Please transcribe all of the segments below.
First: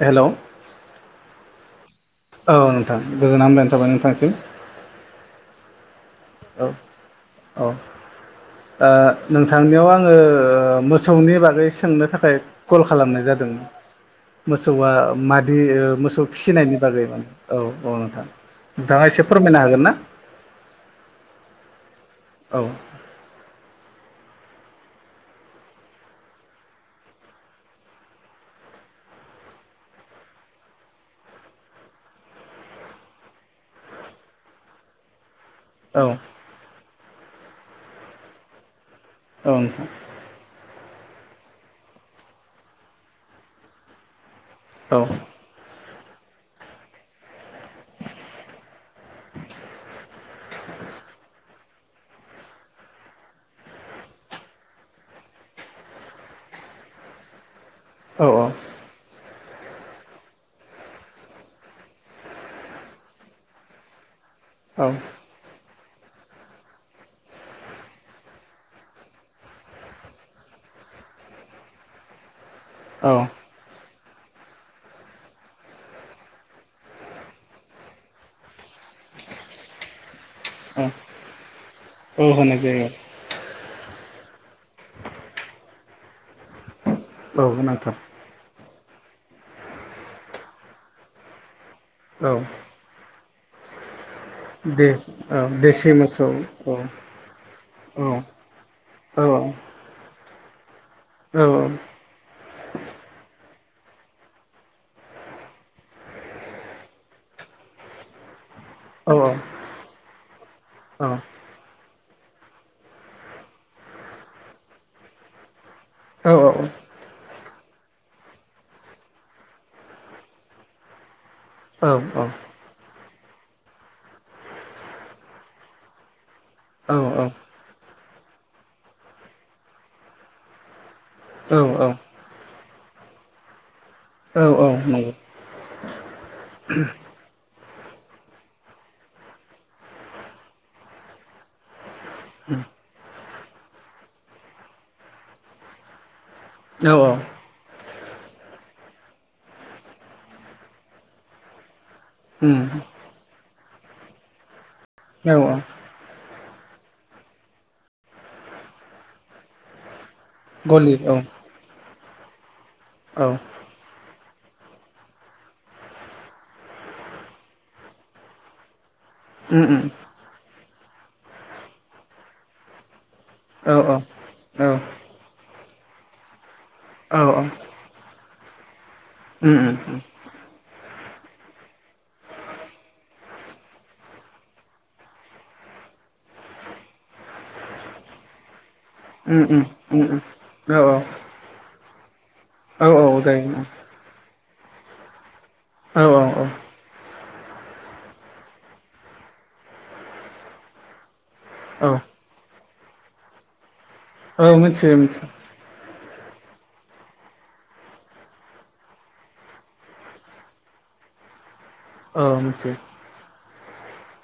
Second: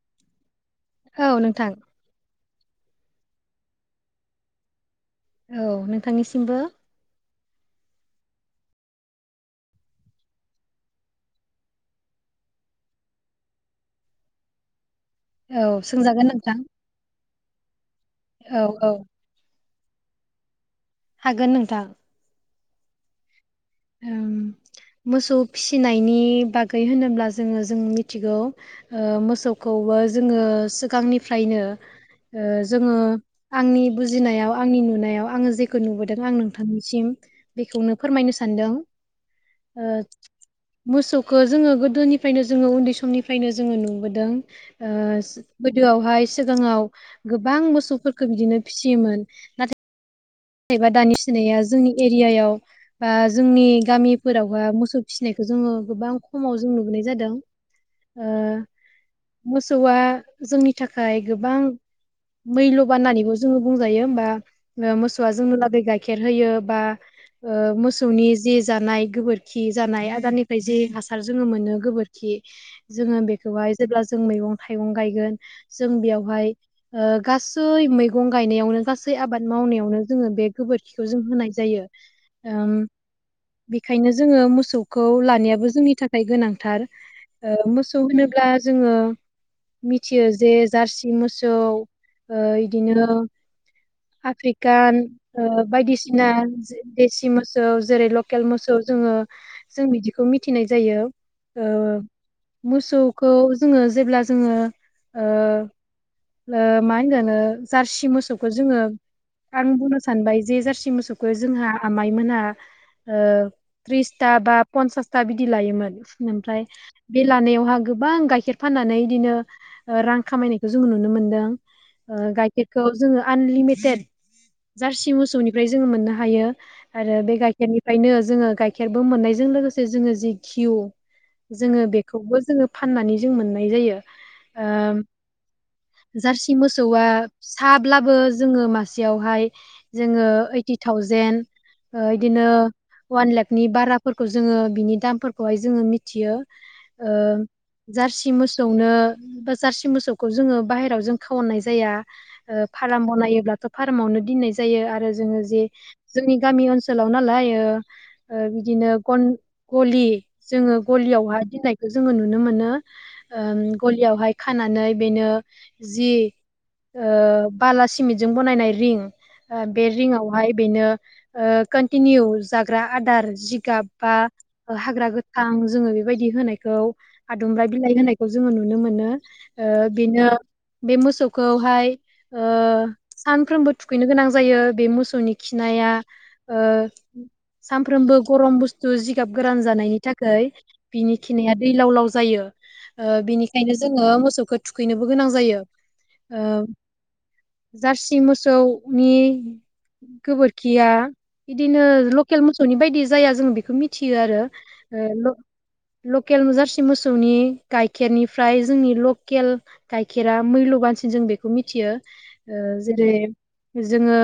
हेल' औ नोंथां। औ नोंथां गोजोना हलायनाय थाबाय नोंथांनिसिम। औ नोंथांनिसिमबो औ। ओ नोंथांनियाव आङो ओ मोसौनि बागै सोंनो थाखाय कल खालामनाय जादों। ओ मोसौआ मादि औ ओ मोसौ सोंजागोन नोंथां फिसिनायनि बागै औ औ औ औ नोंथाङा एसे फोरमायनो हागोन ना? हागोन नोंथां। औ [inaudible] ओम मोसौ फिसिनायनि बागै होनोब्ला जोङो जों मिथिगौ ओ मोसौखौ खौबो जोङो सिगांनिफ्रायनो ओ जोङो आंनि बुजिनायाव आंनि नुनायाव आङो जेखौ औ नुबोदों आं नोंथांनिसिम बेखौनो फोरमायनो सानदों औ ओ नोंथां मोसौखौ जोङो गोदोनिफ्रायनो जोङो उन्दै समनिफ्रायनो जोङो नुबोदों औ ओ गोदोआवहाय सिगाङाव गोबां मोसौफोरखौ बिदिनो फिसियोमोन नाथाय [unintelligible] दानि सिनाया जोंनि एरियायाव जोंनि गामिफोरावहा मोसौ फिसिनायखौ जोङो गोबां खमाव जों नुुबोनाय जादों। औ ओ औ मोसौआ जोंनि थाखाय गोबां मैल' बान होननानैबो जोङो बुंजायो होमबा औ ओ मोसौ जोंनोला दैै गाइखेर होयो बा ओ मोसौनि जे जानाय गोबोरखि जानाय आदारनिफ्राय जे हासार जोङो मोनो गोबोरखि जोङो बेखौहाय जेब्ला जों मैगं थाइगं गायगोन जों बेयावहाय गासै ओ मैगं गायनायावनो गा सै आबाद मावनायावनो जोङो बे औ गोबोरखिखौ जों होनाय जायो औ होनाय ओम जायो बेखायनो जोङो मोसौखौ लानायाबो जोंनि थाखाय गोनांथार औ ओ गोनांथार मोसौ होनोब्ला जोङो मिथियो जे जार्सि मोसौ औ बिदिनो दे आफ्रिकान औ ओ देसि मोसौ बायदिसिना औ देसि मोसौ जेरै लकेल मोसौ जोङो औ जों बिदि खौ मिथिनाय जायो औ औ ओ मोसौखौ जोङो जेब्ला जोङो ओ ओ मा होनगोन जारसि मोसौखौ जोङो आं बुंनो सानबाय जे जारसि औ मोसौखौ जोंहा आमाइमोनहा ओ त्रिसथा बा पन्सासथा बिदि लायोमोन औ ओमफ्राय बे लानायावहा गोबां गाइखेर फाननानै बिदिनो रां खामायनायखौ जोंङो नुनो मोनदों। औ ओ गाइखेरखौ जोङो आनलिमिटेड जारसि मोसौनिफ्राय जोङो मोननो हायो आरो बे गाइखेरनिफ्रायनो जोङो गाइखेरबो मोननायजों लोगोसे से जोङो जि घिउ औ जोङो बेखौबो जोङो फाननानै जों मोननाय जायो औ ओ औ नंगौ जारसि मोसौआ साब्लाबो जोङो मासेयावहाय जोङो ओइटि थावजेन बिदिनो वान लाखनि बाराफोरखौ जोङो बिनि दामफोरखौहाय जोङो मिथियो ओ [unintelligible] जारसि मोसौनो ओ जारसि मोसौखौ जोङो बाहेरायाव जों खावननाय जाया उम ओ फार्म बनायोब्लाथ' फार्मावनो दोननाय जायो आरो औ जोङो औ जे जोंनि गामि ओनसोलाव नालाय ओ बिदिनो गन गलि जोङो गलि औ गलियावहाय दोननायखौ जोङो नुनो मोनो औ ओम गलियावहाय खानानै बेनो जि ओ बाला सिमेटजों बानायनाय रिं उम उम बे रिङावहाय बेनो ओ कनटिनिउ जाग्रा आदार औ जिगाब औ बा औ हाग्रा गोथां जोङो बेबायदि होनायखौ औ आदुम बिलाइ होनाय जों नुनो मोनो। उम उम ओ बेनो बे मोसौखौहाय ओ सानफ्रोमबो थुखैनो गोनां जायो बे मोसौनि खिनाया ओ सानफ्रोमबो गरम बुस थु जिगाब उम गोरान उम जानायनि उम थाखाय औ बिनि खिनाया दैलाव लाव जायो औ औ ओ जायो बिनिखायनो जोङो मोसौ खौ थुखैनो गोनां जायो औ ओ औ जारसि मो सौनि गोबोरखिया बिदिनो औ लकेल मोसौनि बायदि जाया जों बेखौ मि थियो मिथियो मिथियो आरो लकेल जारसि मोसौनि गाइखेरनिफ्राय जोंनि लकेल गाइखेरा मैल्य बान सिन जों बेखौ मिथियो औ मिथियो जेरै जोङो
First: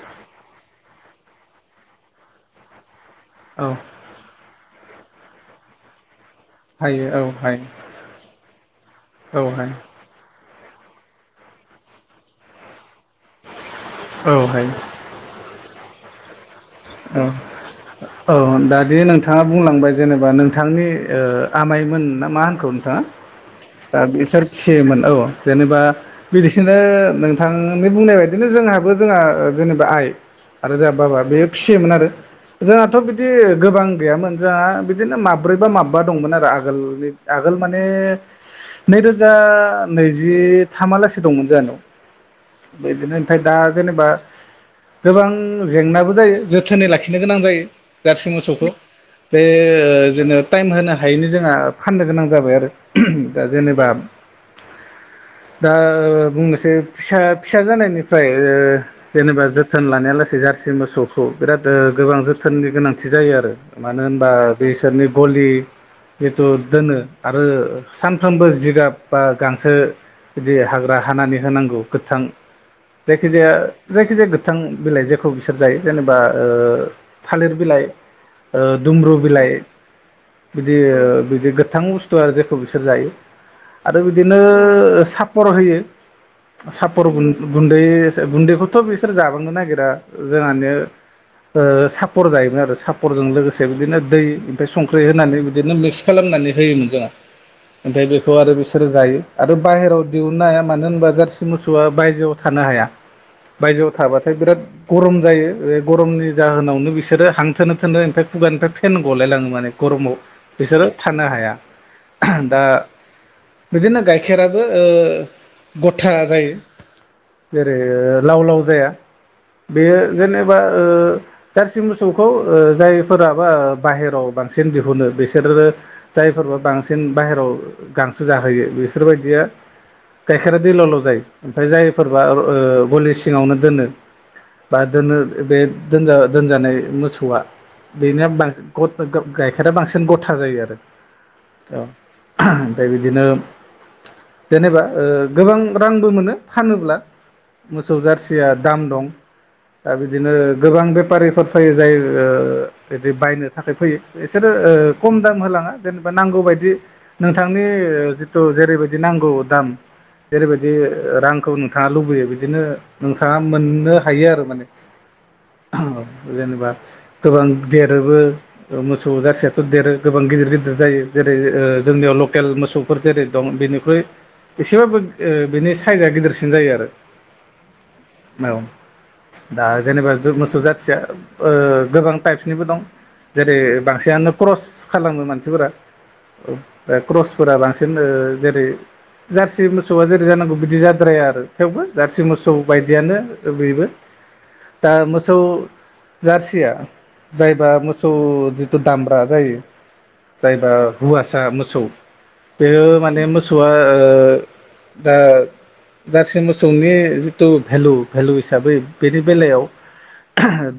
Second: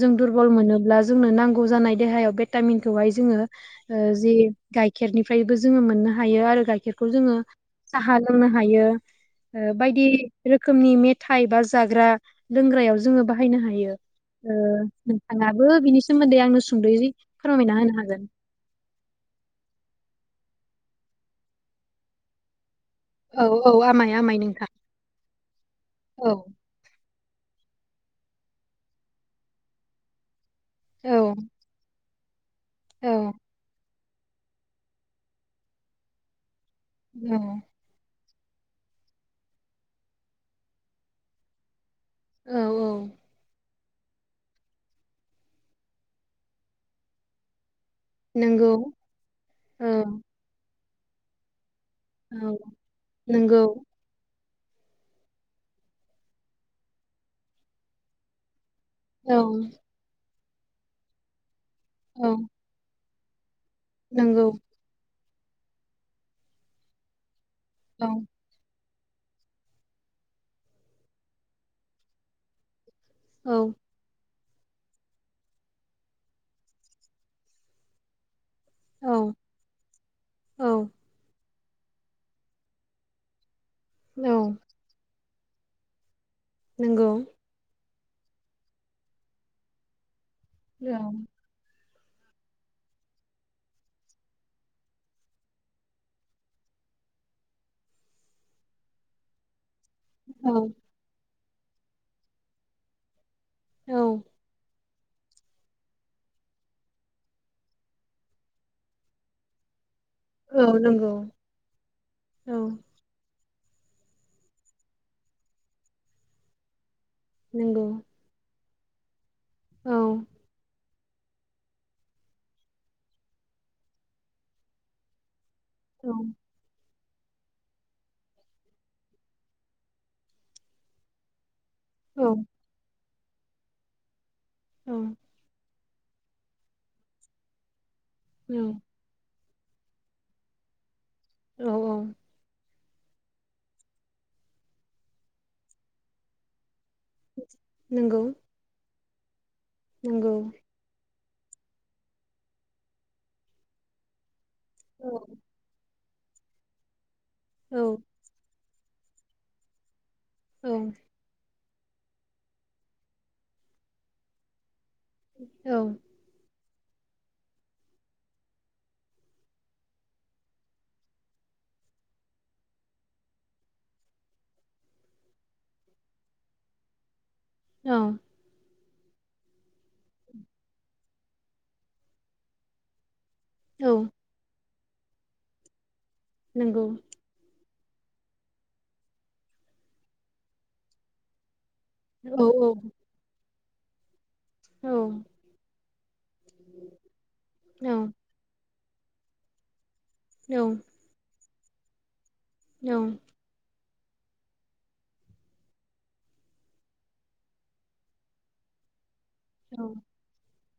जों दुरबल मोनोब्ला जोंनो नांगौ जानाय देहायाव भेटामिनखौहाय जोङो औ ओ जि गाइखेरनिफ्रायबो जोङो मोननो हा हायो आरो हायो गाइखेरखौ औ जोङो हायो साहा लोंनो हायो औ हायो बायदि रोखोमनि मेथाइ बा जाग्रा लोंग्रायाव जोङो बाहायनो हायो औ ओ हायो नोंथाङाबो बिनि सोमोन्दै आंनो सुंद'यै औ फोरमायना होनो हागोन औ दादि नोंथाङा बुंलांबाय जेनेबा नों थांनि ओ आमाइमोन ना मा होनखौ नोंथाङा औ औ दा आमाय आमाय बिसोर नोंथां फियमोन औ जेनेबा औ बिसिनो नों थांनि बुंनाय बायदिनो जोंहाबो जोंहा जेनेबा आइ आरो जोंहा औ बाबा बे औ जोंहाथ' बिदि गोबां गैयामोन जोंहा बिदिनो माब्रै बा माबा दंमोन आरो आगोल औ आगोल माने नैरोजा नैजिथामालासो दंमोन जोंहानाव औ औ बिदिनो ओमफ्राय दा जेनेबा गोबां जेंनाबो जायो जोथोनै लाखिनो गोनां जायो गारसि मोसौखौ नंगौ बे औ जेननो टाइम होनो हा नो जोंहा फाननो गोनां औ जाबाय आरो दा नंगौ जेनेबा दा बुंनोसै फिसा फिसा जानायनिफ्राय ओ औ जेनेबा जोथोन लानाया लासै जारसि मोसौखौ बिराद गोबां औ जोथोननि गोनांथि जायो आरो मानो होनबा नंगौ बेसोरनि गलि जिथु दोनो आरो औ सानफ्रोमबो जिगाब बा गांसो बिदि हाग्रा हानानै होनांगौ गोथां जायखिजाया औ जायखिजाया गोथां बिलाइ जायखौ बिसोर जायो जेनेबा ओ थालिर बिलाइ दुमब्रु औ बिलाइ बिदि औ बिदि ओ बिथां बुस्थु आरो जेखौ बिसोर जायो आरो बिदिनो औ सापर होयो सापर नंगौ गुन्दै गुन्दैखौथ' बिसोर जाबांनो नागिरा जोंहानि औ ओ सापर जायोमोन आरो सापरजों लोगोसे बिदिनो दै ओमफ्राय संख्रि होनानै बिदिनो मिक्स खालामनानै होयोमोन जोंहा ओमफ्राय बेखौ आरो बिसोरो जायो आरो बाहेरायाव दिहुननो हाया औ मानो होनबा जार्सि मोसौआ बायजोआव थानो हाया बायजोआव औ थाबाथाय बिराद गरम जायो बे गरमनि जाहोनावनो बिसोरो हांथोनो थोनो ओमफ्राय खुगानिफ्राय फेन गलायलाङो माने गरमाव औ बिसोरो नंगौ थानो हाया औ दा बिदिनो गाइखेराबो ओ गथा जायो जेरै नंगौ लाव लाव जाया औ बेयो जेनेबा ओ जारसि मोसौखौ ओ जायफोराबा बाहेराव बांसिन दिहुनो बेसो सोर औ जायफोरबा बांसिन बाहेराव गांसो जाहोयो बिसोरबायदिया गाइखेरा दै लाव लाव जायो जायफोरबा औ ओ गलि सिङावनो दोनो बा औ दोनो बे दोनजा दोनजानाय मोसौआ बेना [unintelligible] गाइ खेरा बांसिन गथा जायो आरो औ औ औ फ्राय बिदिनोम जेनेबा ओ गोबां रांबो मोनो फानोब्ला मोसौ नंगौ जारसिया दाम दं। दा बिदिनो नंगौ गोबां बेपारिफोर फैयो जाय ओ बिदि बायनो थाखाय फैयो एस सोरो ओ औ खम दाम होलाङा जेनेबा नांगौ बायदि नोंथांनि औ ओ जिथु जेरैबायद दि नांगौ दाम जेरैबायदि औ ओ रांखौ नोंथ थाङा लुबैयो बिदिनो नोंथाङा मोननो हायो आरो माने औ जेनेबा गोबां देरोबो ओ मोसौ जारसियाथ' देरो गोबां गिदिर गिदिर जायो जेरै ओ जोंनियाव लकेल मोसौफोर जेरै दं बेनिख्रुइ एसेबाबो ओ बिनिस साइजआ गिदिरसिन जायो आरो मायाव दा जेनेबा जोब मोसौ जारसिया ओ गोबां टाइप्स निबो दं। जेरै औ बांसिनानो क्रस खालामो मानसिफोरा औ नंगौ बे क्रसफोरा बांस सिन ओ जेरै जारसि मोसौआ जेरै जानांगौ बिदि जाद्राया आरो थेवबो जारसि औ मोसौ बायदियानो ओ बेबो औ दा मोसौ जारसिया जायबा औ मोसौ जिथु दामब्रा जायो। औ जायबा हुवासा मोसौ बेयो औ माने मोसौआ ओ ओ दा जारसि मोसौनि जिटु भेलु भेलु हिसाबै बेनि बेलायाव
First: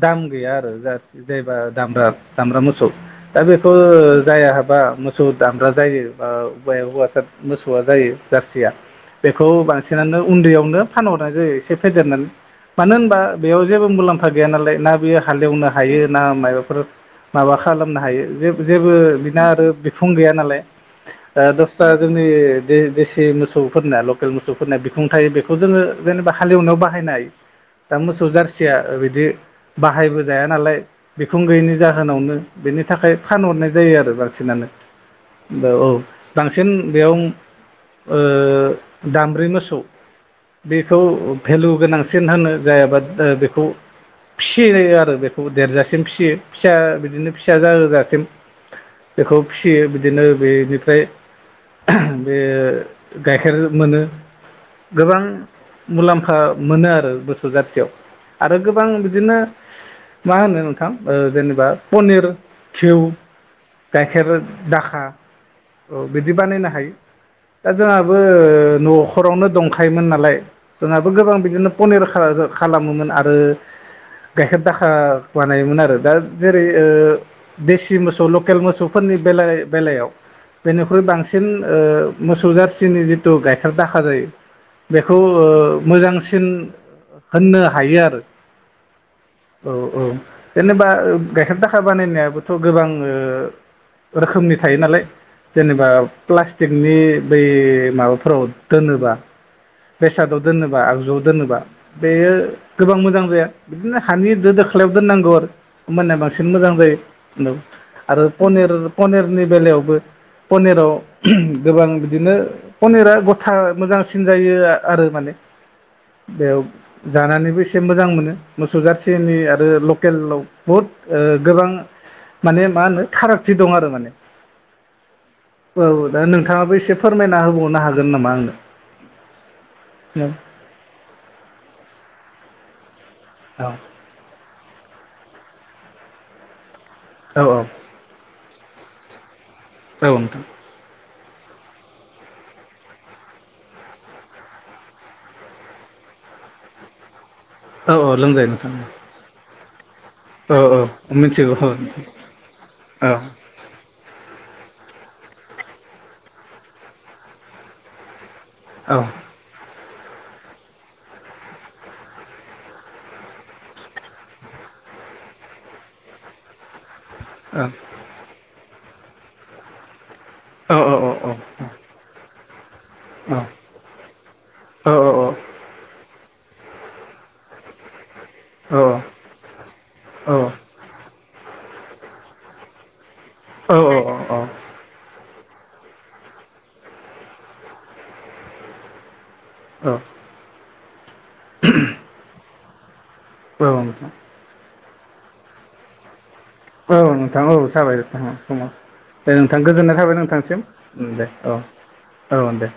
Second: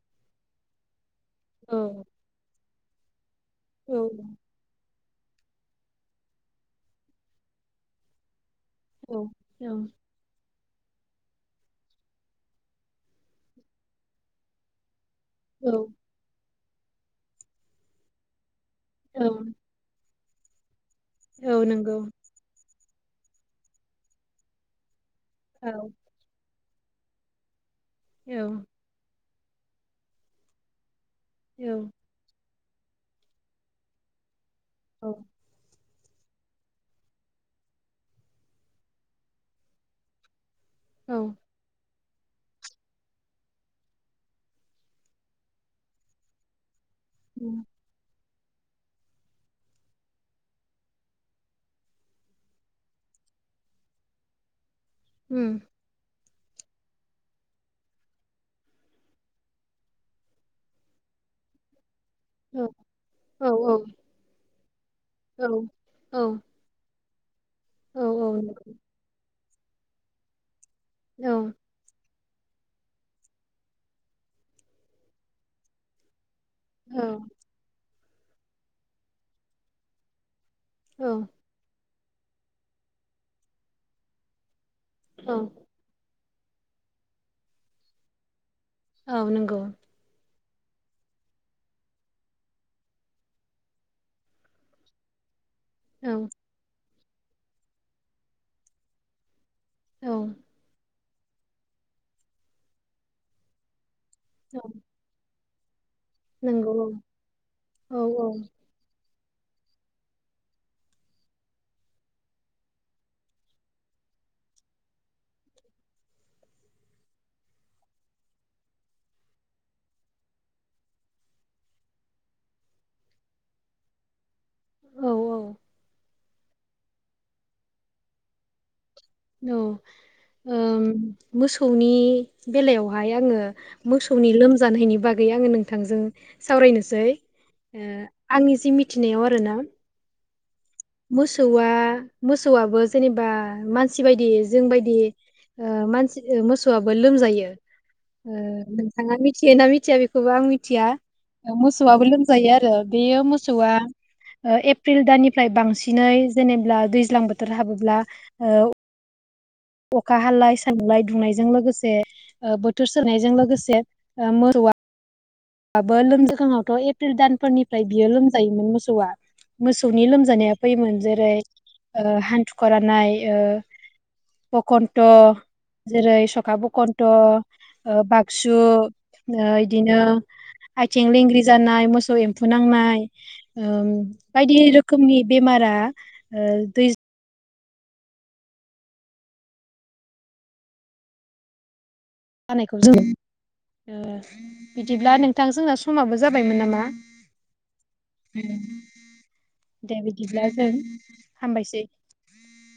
दाम गैया आरो जास जायबा औ दामब्रा दामब्रा मोसौ दा बेखौ ओ जाया हाबा मोसौ दामब्रा जायो बा बेव हौवासा मोसौआ जायो जारसिया औ बेखौ बांसिनानो उन्दैयावनो फानहरनाय जायो एसे फेदेरनानै मानो होनबा बेयाव जेबो मुलाम्फा गैया नालाय ना बेयो हालेवनो औ हायो ना मायाव फोर माबा खालामनो हायो जेब जेबो बिना आरो बिखुं गैया नालाय ओ औ दस्रा नंगौ जोंनि दे-देसि मोसौफोरना लकेल मोसौफोरना बिख खुंथायो बेखौ औ जोङो जेनेबा हालेवनायाव बाहायनो हायो दा मोसौ जारसिया ओ बिदि बाहाय बोजाया नालाय बिखुं गैयैनि जाहोनावनो बेनि थाखाय फानहरनाय जायो आरो बांसिनानो औ औ बांसिन बेयाव ओ दामब्रि मोसौ बेखौ औ भेलु गोनांसिन होनो जायाबाद दा बेखौ फिसिनाय जायो आरो बेखौ देरजासिम फिसियो फिसा बेख बिदिनो फिसा उम जाहोजासिम बेखौ फिसियो बिदिनो बेनिफ्राय बे गाइखेर मोनो। गोबां मुलाम्फा मोनो आरो बोस जारसियाव आरो गोबां बिदिनो मा होनो नोंथां ओ जेनेबा पनि, औ घिउ, औ गाइखेर दाख खा औ औ बिदि बानायनो हायो। दा जोंहाबो नंगौ ओ न'खरावनो दंखायोमोन नालाय जोंहाबो गोबां औ बिदिनो पनिर ख खा जो खालामोमोन आरो गाइखेर दाखा बानायोमोन आरो दा जेरै ओ औ देसि मोसौ लकेल मोसौफोरनि बेलाय बेलायाव बेनिख्रुइ औ बांसिन ओ मोसौ जारसिनि जिटु गाइखेर दाखा जायो बेखौ ओ मोजांसिन होननो हायो आरो औ औ जेनेबा ओ गाइखेर दाखा बानायनायाबोथ' गोबां ओ रोखोमनि थायो नालाय जेनेबा औ प्लास्टिकनि बै माबाफोराव दोनोबा औ बेसादाव दोनोबा आगजुआव दोनोबा बेयो गोबां मोजां जाया बिदिनो हानि दो दोख्लायाव दोननांगौ आरो होमबाना बांसिन मोजां नंगौ जायो नो औ आरो औ पनिर पनिरनि बेलायावबो पनिराव गोबां बिदिनो पनिरा गथा मोजांसिन जायो आरो माने बेयाव जानानैबो एसे मोजां मोनो मोसौ जारसेनि आरो लकेलाव बुहुद ओ गोबां स माने मा होनो फारागथि दं आरो माने। औ औ दा नोंथाङाबो एसे फोरमायना होबावनो हागोन नामा आंनो? औ ओ मोसौनि बेलायाव बेहाय आङो औ मोसौनि लोमजानायनि बागै आङो नोंथांजों सावरायनो सै औ औ ओ आंनि जि मिथिनायाव आरो ना। औ नोंथां। मोसौआ मोसौआबो जेनेबा मानसि बायदि जोंबायदि ओ मानसि मोसौआबो लोमजायो औ ओ लोंजायो नोंथां नोंथाङा मिथियोना मि मिथिया बेखौबो आं औ मिथिया औ मिथिगौ औ नोंथां मोसौआबो लोमजायो आरो औ बेयो मोसौआ ओ एप्रिल दाननिफ्राय बांसिनै जेनेब्ला दैज्लां बोथोर हाबोब्ला औ अखा हालालाय सानलाय दुंनायजों लोगोसे ओ बोथोर सोनायजों लोगोसे ओ मोसौ [unintelligible] आंबो लोमजाखाङावथ' एप्रिल दानफोरनिफ्राय बियो लोमजायोमोन मोसौआ मोसौनि लोम लोमजानायआ औ औ फैयोमोन औ जेरै ओ हान्थु करायनाय ओ फकन्थ जेरै स आबुखन्थ' ओ बाक्सु ओ इदिनो आथिं लेंग्रि जानाय मोसौ एम्फौ नांनाय औ ओ औ बायदि रोखोमनि बेमारा ओ दै औ [unintelligible] जानायखौ जों नोंथां ओ बिदिब्ला नोंथां जोंना समाबो जाबायमोन नामा? औ नोंथां औ जाबाय औ समा। दे नोंथां दे गोजोननाय थाबाय बिदिब्ला नोंथांसिम जों उम दे औ हामबायसै। औ दे।